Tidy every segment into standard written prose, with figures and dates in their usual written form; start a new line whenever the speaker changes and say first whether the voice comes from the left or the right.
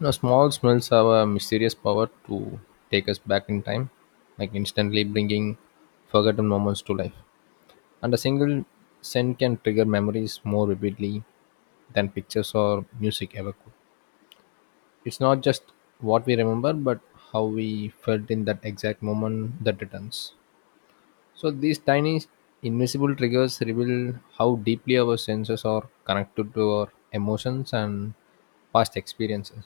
left: You know, small smells have a mysterious power to take us back in time, like instantly bringing forgotten moments to life. And a single scent can trigger memories more vividly than pictures or music ever could. It's not just what we remember, but how we felt in that exact moment that returns. So these tiny invisible triggers reveal how deeply our senses are connected to our emotions and past experiences.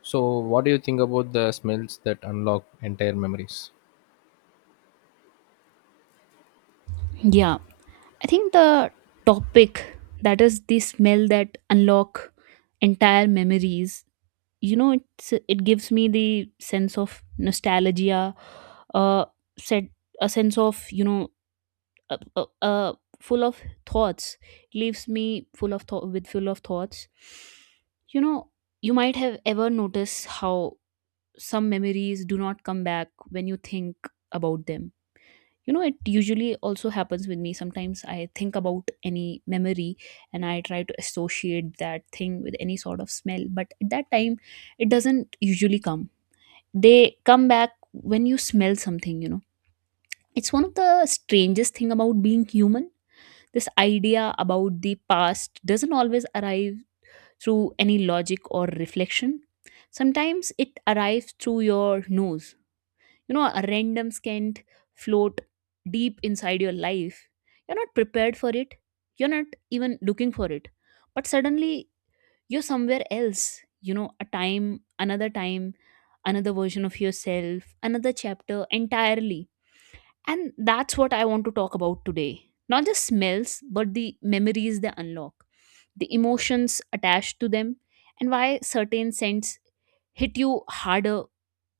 left: So, what do you think about the smells that unlock entire memories?
right: Yeah, I think the topic that is the smell that unlock entire memories. You know, it gives me the sense of nostalgia, uh, said a sense of uh, uh, uh full of thoughts. Leaves me full of thought with full of thoughts. You know, you might have ever noticed how some memories do not come back when you think about them. You know, it usually also happens with me. Sometimes I think about any memory and I try to associate that thing with any sort of smell, but at that time it doesn't usually come. They come back when you smell something, you know. It's one of the strangest thing about being human. This idea about the past doesn't always arrive through any logic or reflection. Sometimes it arrives through your nose, you know. A random scant float deep inside your life. You're not prepared for it, you're not even looking for it, but suddenly you're somewhere else. You know, a time, another time, another version of yourself, another chapter entirely. And that's what I want to talk about today. Not just smells, but the memories they unlock, the emotions attached to them, and why certain scents hit you harder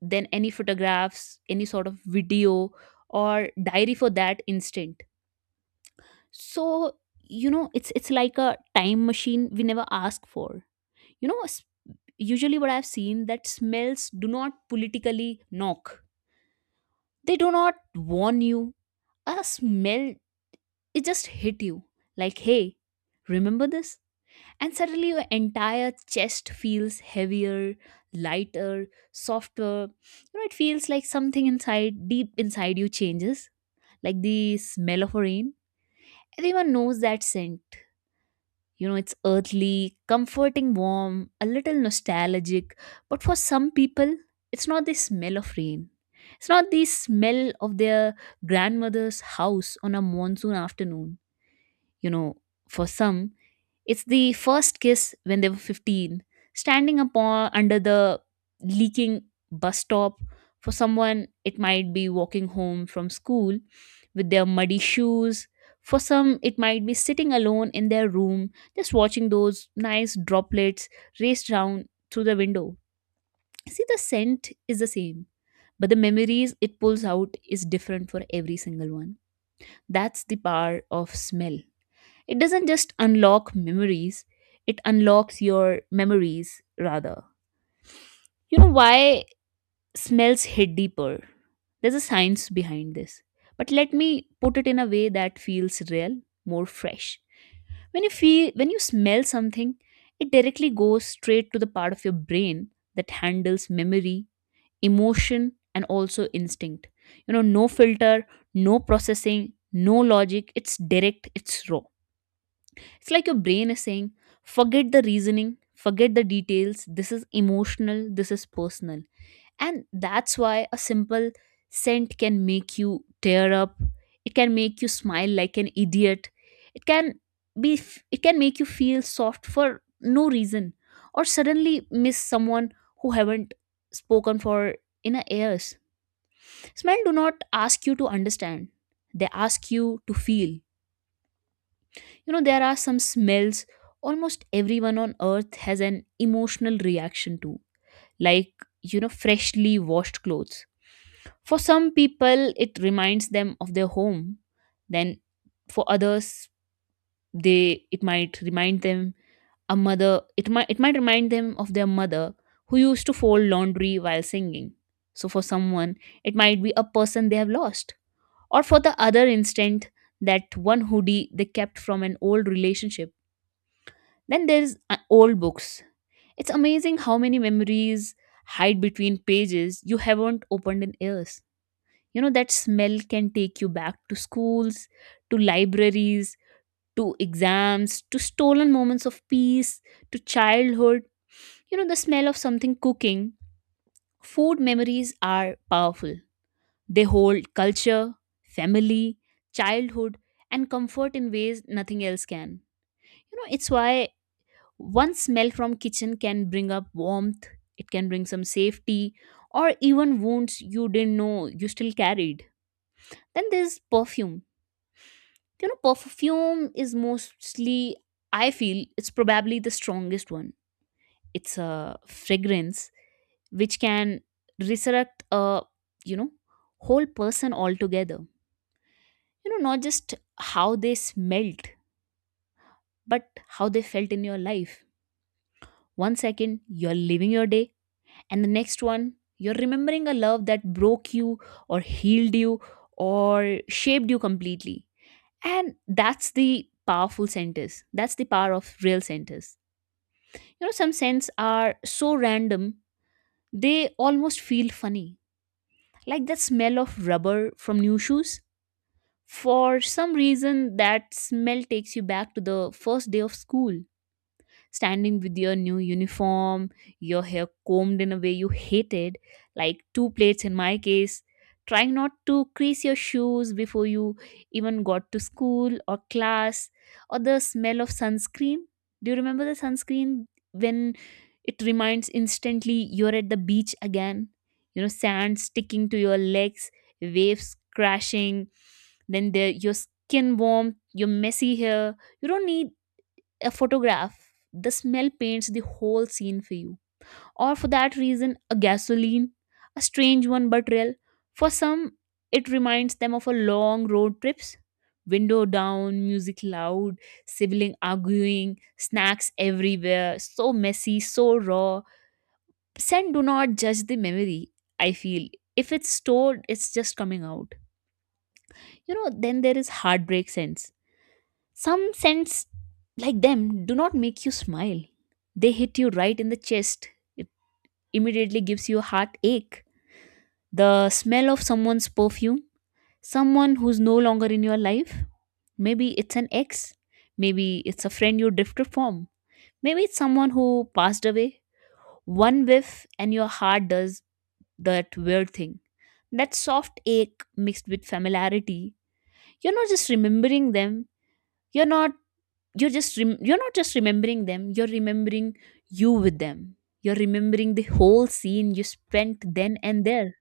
right: than any photographs, any sort of video, or diary for that instant. So, you know, it's like a time machine we never ask for. You know, s- Usually what I've seen that smells do not politically knock. They do not warn you. A smell, it just hit you like, "Hey, remember this?" And suddenly your entire chest feels heavier, lighter, softer. You know, it feels like something inside, deep inside you changes, like the smell of rain. Everyone knows that scent. You know, it's earthly, comforting, warm, a little nostalgic. But for some people, it's not the smell of rain. It's not the smell of their grandmother's house on a monsoon afternoon. You know, for some, it's the first kiss when they were 15, standing upon under the leaking bus stop. For someone, it might be walking home from school with their muddy shoes. For some, it might be sitting alone in their room, just watching those nice droplets race down through the window. See, the scent is the same, but the memories it pulls out is different for every single one. That's the power of smell. It doesn't just unlock memories, it unlocks your memories rather. You know why smells hit deeper? There's a science behind this. But let me put it in a way that feels real, more fresh. When you smell something, it directly goes straight to the part of your brain that handles memory, emotion, and also instinct. You know, no filter, no processing, no logic. It's direct, it's raw. It's like your brain is saying, forget the reasoning, forget the details. This is emotional, this is personal. And that's why a simple scent can make you tear up. It can make you smile like an idiot. It can it can make you feel soft for no reason, or suddenly miss someone who haven't spoken for in a years. Smell do not ask you to understand. They ask you to feel. You know, there are some smells almost everyone on earth has an emotional reaction to, like, you know, freshly washed clothes. For some people, it reminds them of their home. Then for others, they it might remind them a mother it might remind them of their mother who used to fold laundry while singing. So for someone, it might be a person they have lost. Or for the other instant, that one hoodie they kept from an old relationship. Then there's old books. It's amazing how many memories hide between pages you haven't opened in years. You know, that smell can take you back to schools, to libraries, to exams, to stolen moments of peace, to childhood. You know, the smell of something cooking. Food memories are powerful. They hold culture, family, childhood, and comfort in ways nothing else can. You know, it's why one smell from kitchen can bring up warmth. It can bring some safety, or even wounds you didn't know you still carried. Then there's perfume. You know, perfume is mostly, I feel, it's probably the strongest one. It's a fragrance which can resurrect a, you know, whole person altogether. You know, not just how they smelt, but how they felt in your life. One second you're living your day, and the next one you're remembering a love that broke you, or healed you, or shaped you completely. And that's the powerful centers, that's the power of real centers. You know, some scents are so random they almost feel funny, like the smell of rubber from new shoes. For some reason that smell takes you back to the first day of school, standing with your new uniform, your hair combed in a way you hated, like two plates in my case, trying not to crease your shoes before you even got to school or class. Or the smell of sunscreen. Do you remember the sunscreen when it reminds instantly you're at the beach again? You know, sand sticking to your legs, waves crashing, then the, your skin warm, your messy hair. You don't need a photograph. The smell paints the whole scene for you. Or for that reason, a gasoline, a strange one but real. For some, it reminds them of a long road trips, window down, music loud, sibling arguing, snacks everywhere, so messy, so raw. Scent do not judge the memory, I feel. If it's stored, it's just coming out. You know, then there is heartbreak scents. Some scents like them do not make you smile. They hit you right in the chest. It immediately gives you a heartache. The smell of someone's perfume, someone who's no longer in your life. Maybe it's an ex, maybe it's a friend you drifted from. Maybe it's someone who passed away. One whiff and your heart does that weird thing. That soft ache mixed with familiarity. You're not just remembering them, you're not you're just rem- you're not just remembering them, you're remembering you with them. You're remembering the whole scene you spent then and there,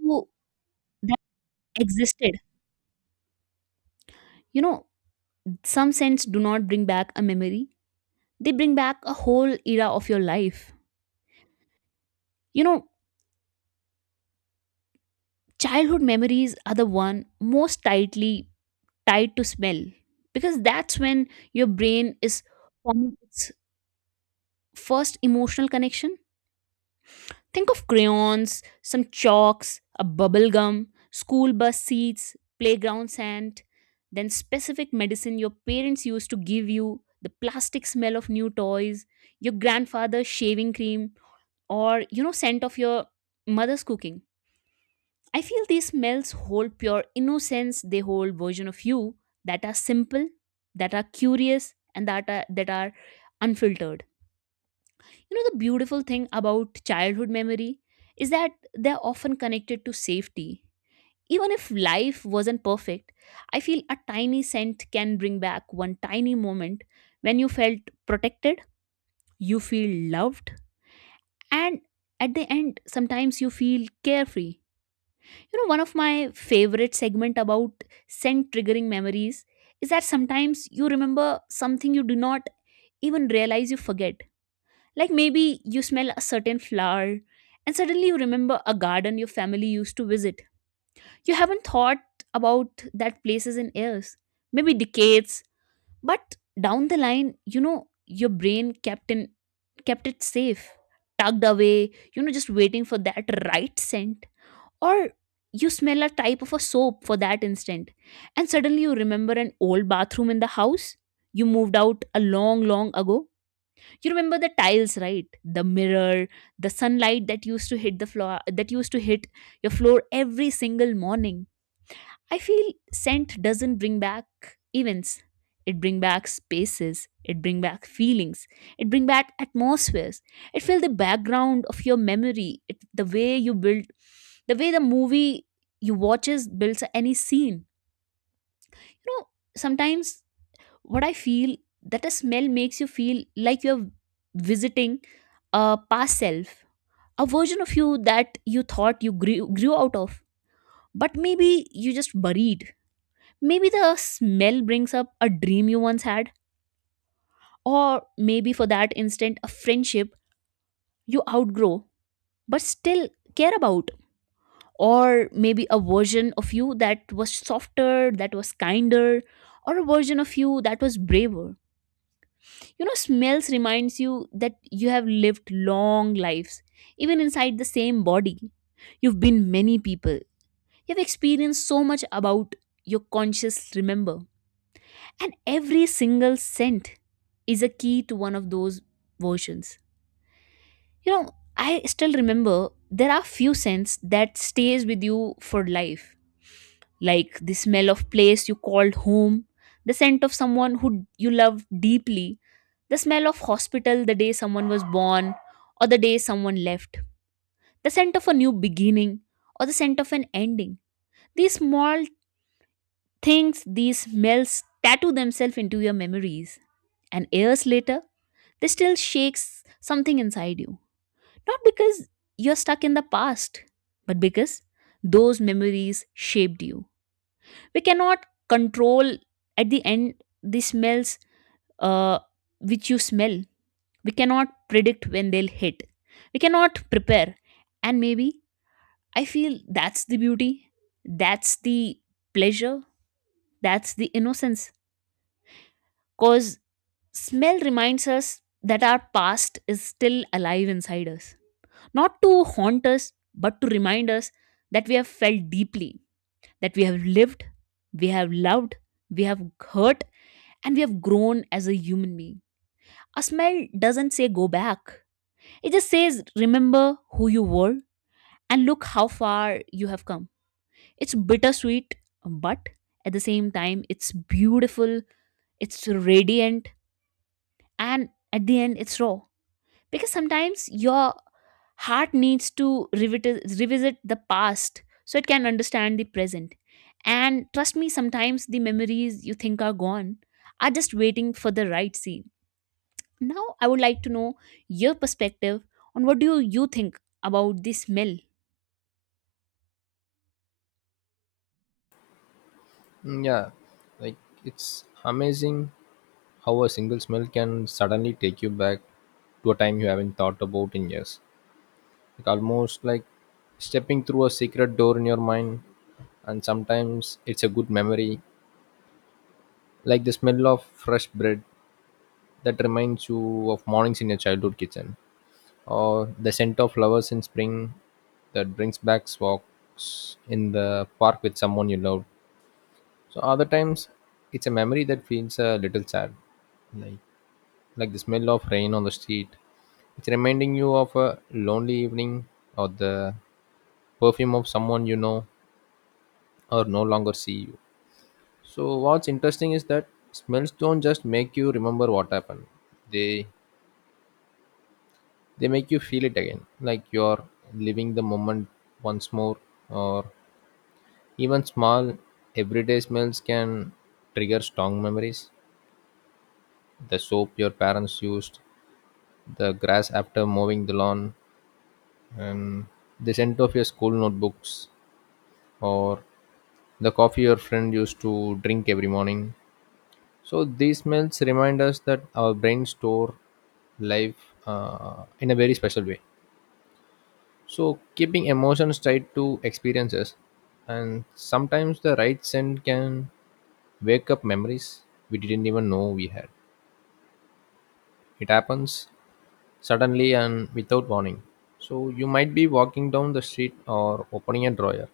right: who, that existed. You know, some scents do not bring back a memory, they bring back a whole era of your life. You know, childhood memories are the one most tightly tied to smell, because that's when your brain is forming its first emotional connection. Think of crayons, some chalks, a bubble gum, school bus seats, playground sand, then specific medicine your parents used to give you, the plastic smell of new toys, your grandfather's shaving cream, or, you know, scent of your mother's cooking. I feel these smells hold pure innocence, they hold version of you that are simple, that are curious, and that are unfiltered. You know, the beautiful thing about childhood memory is that they're often connected to safety. Even if life wasn't perfect, I feel a tiny scent can bring back one tiny moment when you felt protected, you feel loved, and at the end, sometimes you feel carefree. You know, one of my favorite segment about scent triggering memories is that sometimes you remember something you do not even realize you forget. Like maybe you smell a certain flower and suddenly you remember a garden your family used to visit. You haven't thought about that places in years, maybe decades, but down the line, you know, your brain kept in kept it safe, tucked away, you know, just waiting for that right scent. Or you smell a type of a soap for that instant, and suddenly you remember an old bathroom in the house you moved out a long, long ago. You remember the tiles right, the mirror, the sunlight that used to hit the floor that used to hit your floor every single morning. I feel scent doesn't bring back events, it bring back spaces, it bring back feelings, it bring back atmospheres. It fill the background of your memory it, the way you build, the way the movie you watches builds any scene. You know, sometimes what I feel that a smell makes you feel like you're visiting a past self, a version of you that you thought you grew out of, but maybe you just buried. Maybe the smell brings up a dream you once had, or maybe for that instant, a friendship you outgrow but still care about, or maybe a version of you that was softer, that was kinder, or a version of you that was braver. You know, smells reminds you that you have lived long lives even inside the same body. You've been many people, you've experienced so much about your conscious remember, and every single scent is a key to one of those versions. You know, I still remember there are few scents that stays with you for life, like the smell of place you called home, the scent of someone who you loved deeply, the smell of hospital the day someone was born or the day someone left, the scent of a new beginning or the scent of an ending. These small things, these smells tattoo themselves into your memories, and years later, they still shakes something inside you. Not because you're stuck in the past, but because those memories shaped you. We cannot control at the end the smells uh, which you smell. We cannot predict when they'll hit. We cannot prepare. And maybe I feel that's the beauty, that's the pleasure, that's the innocence. Because smell reminds us that our past is still alive inside us. Not to haunt us, but to remind us that we have felt deeply, that we have lived, we have loved, we have hurt, and we have grown as a human being. A smell doesn't say go back. It just says, remember who you were and look how far you have come. It's bittersweet, but at the same time, it's beautiful, it's radiant, and at the end, it's raw. Because sometimes your heart needs to revisit the past so it can understand the present. And trust me, sometimes the memories you think are gone are just waiting for the right scene. Now, I would like to know your perspective on what do you think about the smell.
left: Mm, yeah, like it's amazing how a single smell can suddenly take you back to a time you haven't thought about in years. Like almost like stepping through a secret door in your mind, and sometimes it's a good memory, like the smell of fresh bread that reminds you of mornings in your childhood kitchen, or the scent of flowers in spring that brings back walks in the park with someone you love. So other times, it's a memory that feels a little sad, like like the smell of rain on the street. It's reminding you of a lonely evening, or the perfume of someone you know or no longer see you. So what's interesting is that smells don't just make you remember what happened. They they make you feel it again, like you're living the moment once more. Or even small everyday smells can trigger strong memories: the soap your parents used, the grass after mowing the lawn, and the scent of your school notebooks, or the coffee your friend used to drink every morning. So these smells remind us that our brains store life in a very special way, So, keeping emotions tied to experiences, and sometimes the right scent can wake up memories we didn't even know we had. It happens suddenly and without warning. So, you might be walking down the street or opening a drawer,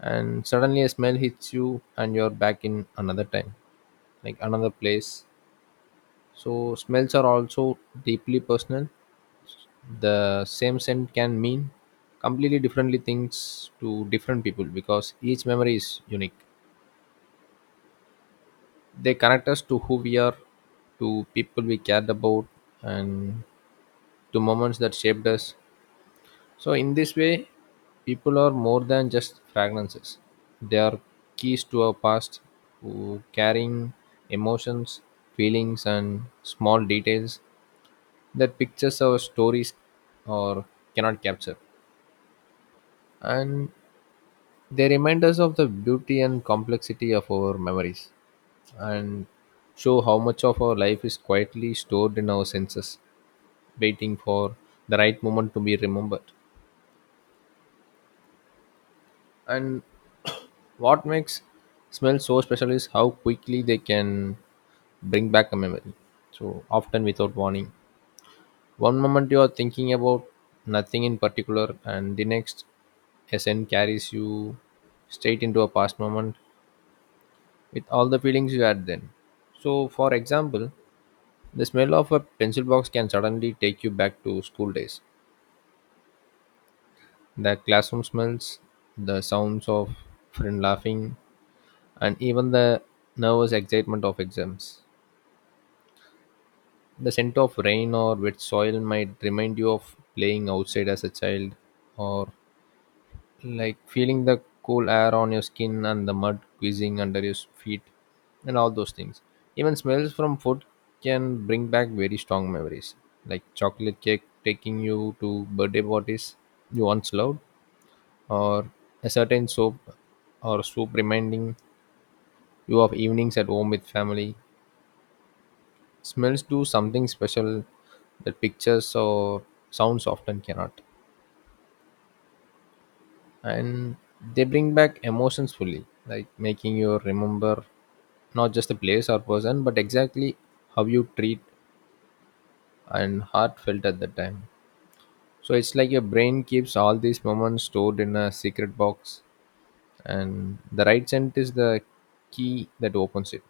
left: and suddenly a smell hits you, and you're back in another time, like another place. So, smells are also deeply personal. The same scent can mean completely differently things to different people, because each memory is unique. They connect us to who we are, to people we cared about, and to moments that shaped us. So in this way, people are more than just fragrances. They are keys to our past, to carrying emotions, feelings and small details that pictures our stories or cannot capture. And they remind us of the beauty and complexity of our memories and show how much of our life is quietly stored in our senses, waiting for the right moment to be remembered. And what makes smells so special is how quickly they can bring back a memory, so often without warning. One moment you are thinking about nothing in particular, and the next, a scent carries you straight into a past moment with all the feelings you had then. So, for example, the smell of a pencil box can suddenly take you back to school days: the classroom smells, the sounds of friend laughing, and even the nervous excitement of exams. The scent of rain or wet soil might remind you of playing outside as a child, or like feeling the cool air on your skin and the mud quizzing under your feet and all those things. Even smells from food can bring back very strong memories, like chocolate cake taking you to birthday parties you once loved, or a certain soap or soup reminding you of evenings at home with family. Smells do something special that pictures or sounds often cannot, and they bring back emotions fully, like making you remember not just the place or person but exactly how you treat and heart felt at that time. So it's like your brain keeps all these moments stored in a secret box, and the right scent is the key that opens it.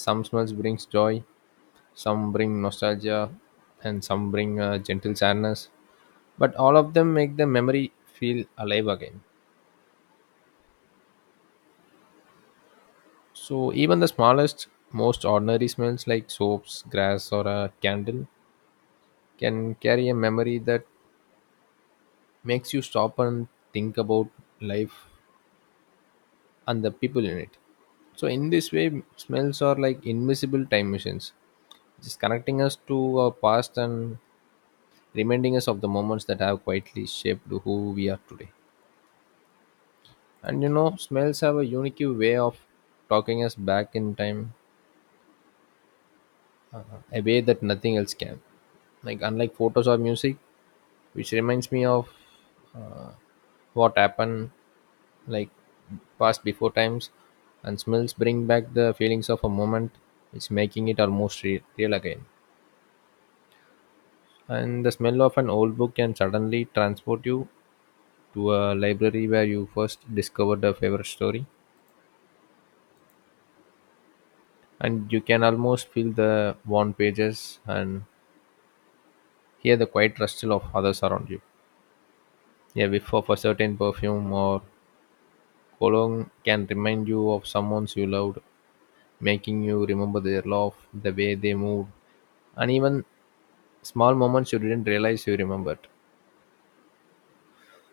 left: Some smells brings joy, some bring nostalgia, and some bring a gentle sadness, but all of them make the memory feel alive again. So even the smallest, most ordinary smells, like soaps, grass, or a candle, can carry a memory that makes you stop and think about life and the people in it. So, in this way, smells are like invisible time machines, just connecting us to our past and reminding us of the moments that have quietly shaped who we are today. And you know, smells have a unique way of talking us back in time, a way that nothing else can. Like, unlike photos or music, which reminds me of uh, what happened, like past before times, and smells bring back the feelings of a moment, it's making it almost real again. And the smell of an old book can suddenly transport you to a library where you first discovered a favorite story, and you can almost feel the worn pages and hear the quiet rustle of others around you. A whiff of a certain perfume or cologne can remind you of someone you loved, making you remember their love, the way they moved, and even small moments you didn't realize you remembered.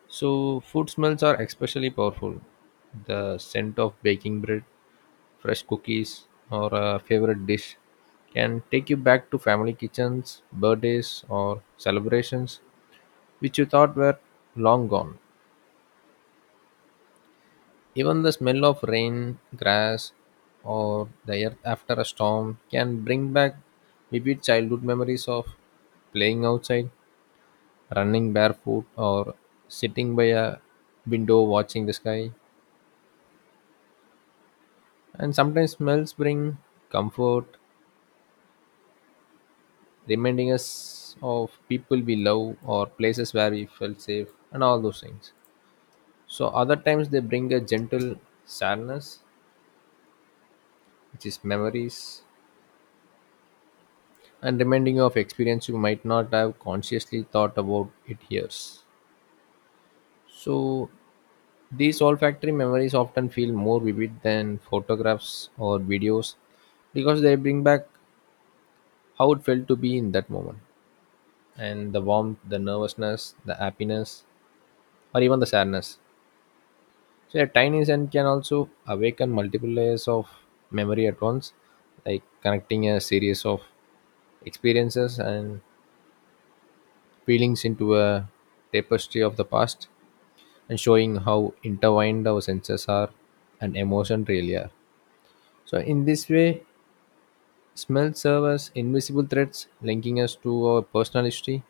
left: So, food smells are especially powerful. The scent of baking bread, fresh cookies, or a favorite dish can take you back to family kitchens, birthdays, or celebrations which you thought were long gone. Even the smell of rain, grass, or the earth after a storm can bring back vivid childhood memories of playing outside, running barefoot, or sitting by a window watching the sky. And sometimes smells bring comfort, reminding us of people we love or places where we felt safe and all those things. So other times they bring a gentle sadness, which is memories, and reminding you of experience you might not have consciously thought about it years. So these olfactory memories often feel more vivid than photographs or videos, because they bring back how it felt to be in that moment, and the warmth, the nervousness, the happiness, or even the sadness. So, a tiny scent can also awaken multiple layers of memory at once, like connecting a series of experiences and feelings into a tapestry of the past, and showing how intertwined our senses are and emotion really are. So, in this way, smells serve as invisible threads, linking us to our personal history,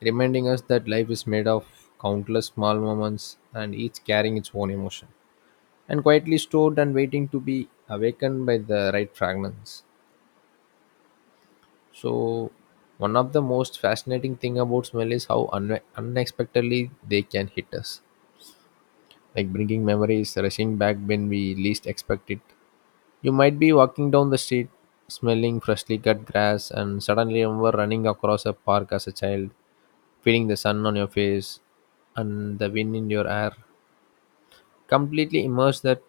left: reminding us that life is made of countless small moments, and each carrying its own emotion, and quietly stored and waiting to be awakened by the right fragrance. So, one of the most fascinating thing about smell is how unexpectedly they can hit us, like bringing memories rushing back when we least expect it. You might be walking down the street smelling freshly cut grass and suddenly remember running across a park as a child, feeling the sun on your face and the wind in your hair. Completely immerse that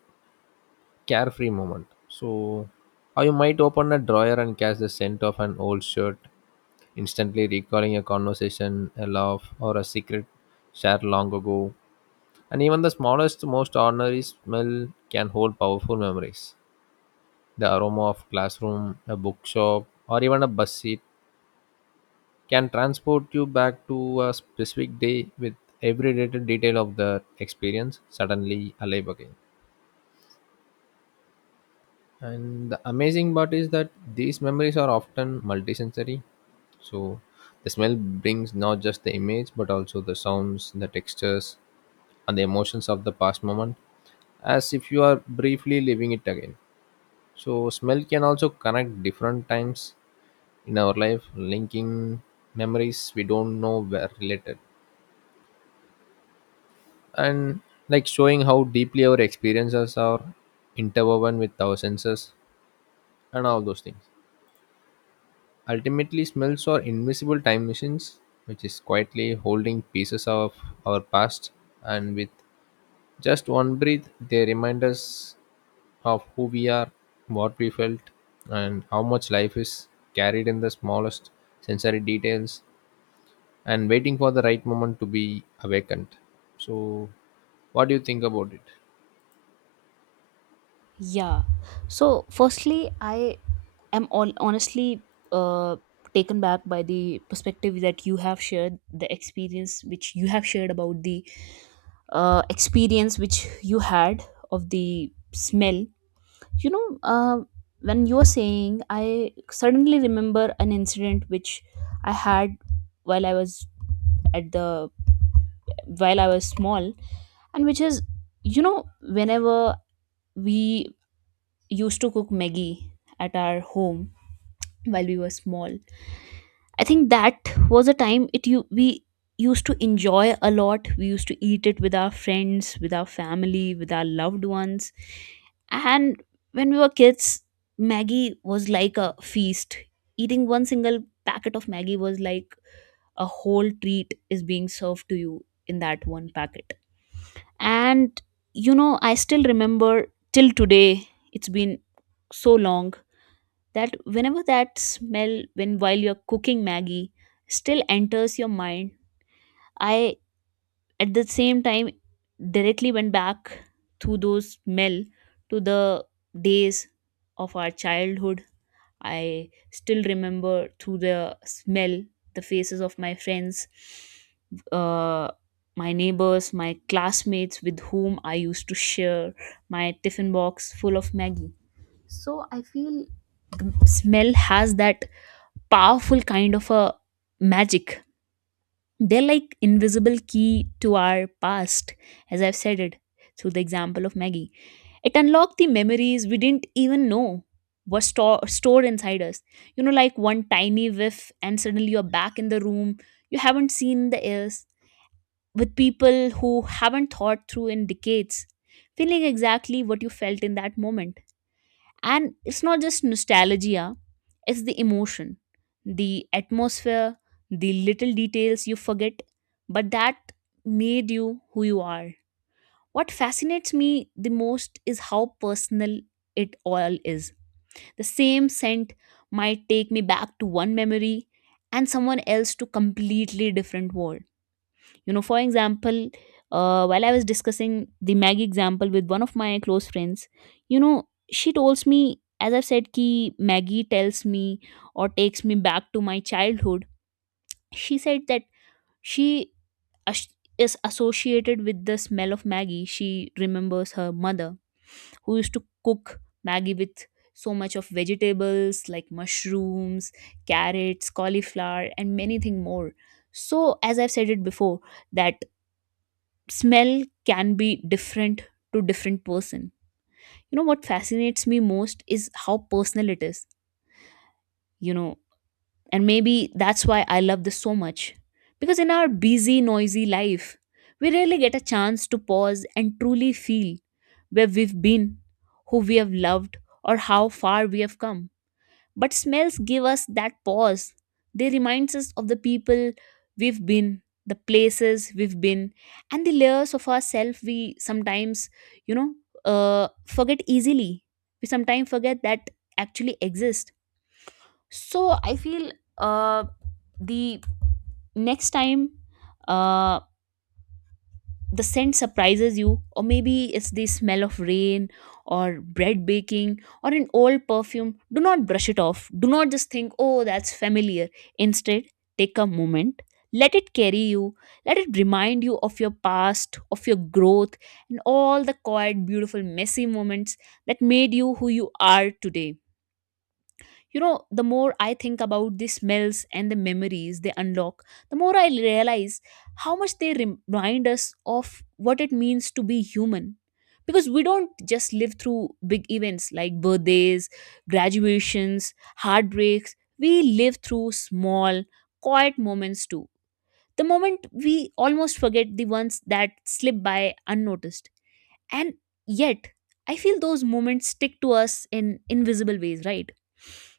left: carefree moment. So, or you might open a drawer and catch the scent of an old shirt, instantly recalling a conversation, a laugh, or a secret shared long ago. And even the smallest, most ordinary smell can hold powerful memories. The aroma of classroom, a bookshop, or even a bus seat can transport you back to a specific day with every little detail of the experience suddenly alive again. And the amazing part is that these memories are often multisensory. So the smell brings not just the image but also the sounds, the textures, and the emotions of the past moment, as if you are briefly living it again. So smell can also connect different times in our life, linking memories we don't know were related, and like showing how deeply our experiences are interwoven with our senses and all those things. Ultimately, smells are invisible time machines, which is quietly holding pieces of our past, and with just one breath they remind us of who we are, what we felt, and how much life is carried in the smallest sensory details, and waiting for the right moment to be awakened. So, what do you think about it?
right: Yeah. So, firstly, I am all honestly uh, taken back by the perspective that you have shared, the experience which you have shared about the experience which you had of the smell. You know, when you were saying, I suddenly remember an incident which I had while I was at the while I was small, and which is, you know, whenever we used to cook Maggie at our home while we were small. I think that was a time it you we used to enjoy a lot. We used to eat it with our friends, with our family, with our loved ones. And when we were kids, Maggie was like a feast. Eating one single packet of Maggie was like a whole treat is being served to you in that one packet. And you know, I still remember till today, it's been so long that whenever that smell when while you're cooking Maggie still enters your mind, I at the same time directly went back through those smell to the days of our childhood. I still remember through the smell the faces of my friends, uh, my neighbors, my classmates with whom I used to share my tiffin box full of Maggie. So I feel the smell has that powerful kind of a magic. They're like invisible key to our past, as I've said it through the example of Maggie. It unlocked the memories we didn't even know stored inside us. You know, like one tiny whiff, and suddenly you're back in the room you haven't seen in the years with people who haven't thought through in decades, feeling exactly what you felt in that moment. And it's not just nostalgia, it's the emotion, the atmosphere, the little details you forget, but that made you who you are. What fascinates me the most is how personal it all is. The same scent might take me back to one memory and someone else to completely different world. You know, for example, while I was discussing the Maggie example with one of my close friends, you know, she tells me, as I've said, ki Maggie tells me or takes me back to my childhood. She said that she as- is associated with the smell of Maggie. She remembers her mother who used to cook Maggie with so much of vegetables like mushrooms, carrots, cauliflower, and many thing more. So, as I've said it before, that smell can be different to different person. You know, what fascinates me most is how personal it is. You know, and maybe that's why I love this so much, because in our busy noisy life we rarely get a chance to pause and truly feel where we've been, who we have loved, or how far we have come. But smells give us that pause. They remind us of the people we've been, the places we've been, and the layers of ourselves we sometimes, you know, forget easily. We sometimes forget that actually exist. So I feel uh, the next time uh, the scent surprises you, or maybe it's the smell of rain or bread baking or an old perfume, do not brush it off, do not just think oh that's familiar. Instead, take a moment, let it carry you, let it remind you of your past, of your growth, and all the quiet beautiful messy moments that made you who you are today. You know, the more I think about the smells and the memories they unlock, the more I realize how much they remind us of what it means to be human. Because we don't just live through big events like birthdays, graduations, heartbreaks, we live through small, quiet moments too. The moment we almost forget the ones that slip by unnoticed. And yet, I feel those moments stick to us in invisible ways, right?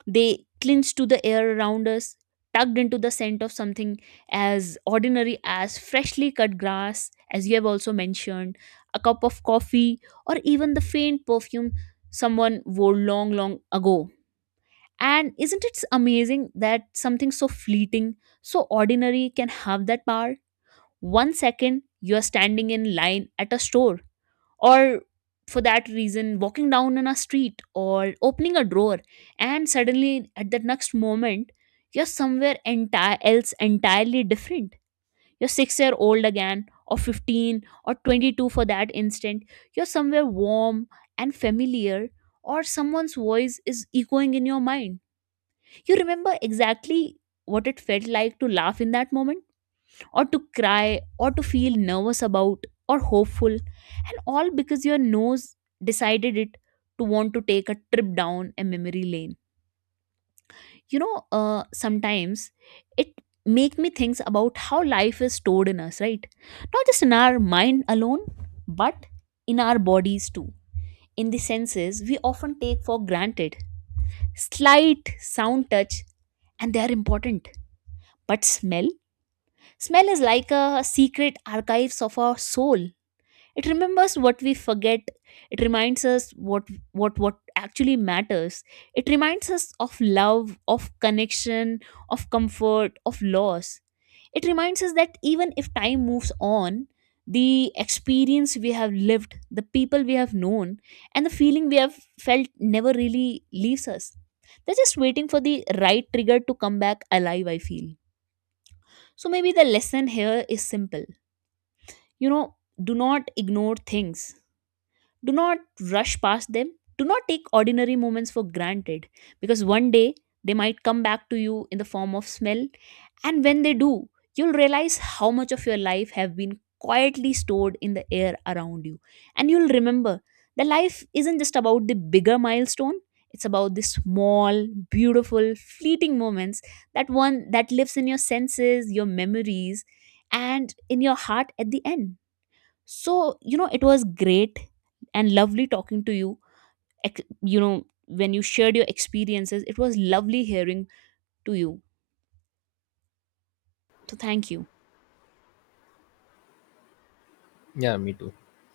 right: They clinch to the air around us, tugged into the scent of something as ordinary as freshly cut grass, as you have also mentioned, a cup of coffee, or even the faint perfume someone wore long, long ago. And isn't it amazing that something so fleeting, so ordinary can have that power? One second, you are standing in line at a store or for that reason walking down on a street or opening a drawer, and suddenly at that next moment you're somewhere entire else entirely different. You're 6-year-old again or 15 or 22. For that instant, you're somewhere warm and familiar, or someone's voice is echoing in your mind. You remember exactly what it felt like to laugh in that moment, or to cry or to feel nervous about or hopeful, and all because your nose decided it to want to take a trip down a memory lane. You know, sometimes it make me think about how life is stored in us, right? Not just in our mind alone, but in our bodies too, in the senses we often take for granted, slight sound touch, and they are important. But smell, smell is like a secret archives of our soul. It remembers what we forget. It reminds us what actually matters. It reminds us of love, of connection, of comfort, of loss. It reminds us that even if time moves on, the experience we have lived, the people we have known, and the feeling we have felt never really leaves us. They're just waiting for the right trigger to come back alive, I feel. So maybe the lesson here is simple. You know, do not ignore things, do not rush past them. Do not take ordinary moments for granted, because one day they might come back to you in the form of smell. And when they do, you'll realize how much of your life have been quietly stored in the air around you. And you'll remember that life isn't just about the bigger milestone, it's about the small, beautiful, fleeting moments that one that lives in your senses, your memories, and in your heart at the end. So you know it was great and lovely talking to you. You know, when you shared your experiences it was lovely hearing to you. So thank you.
left: Yeah, me too.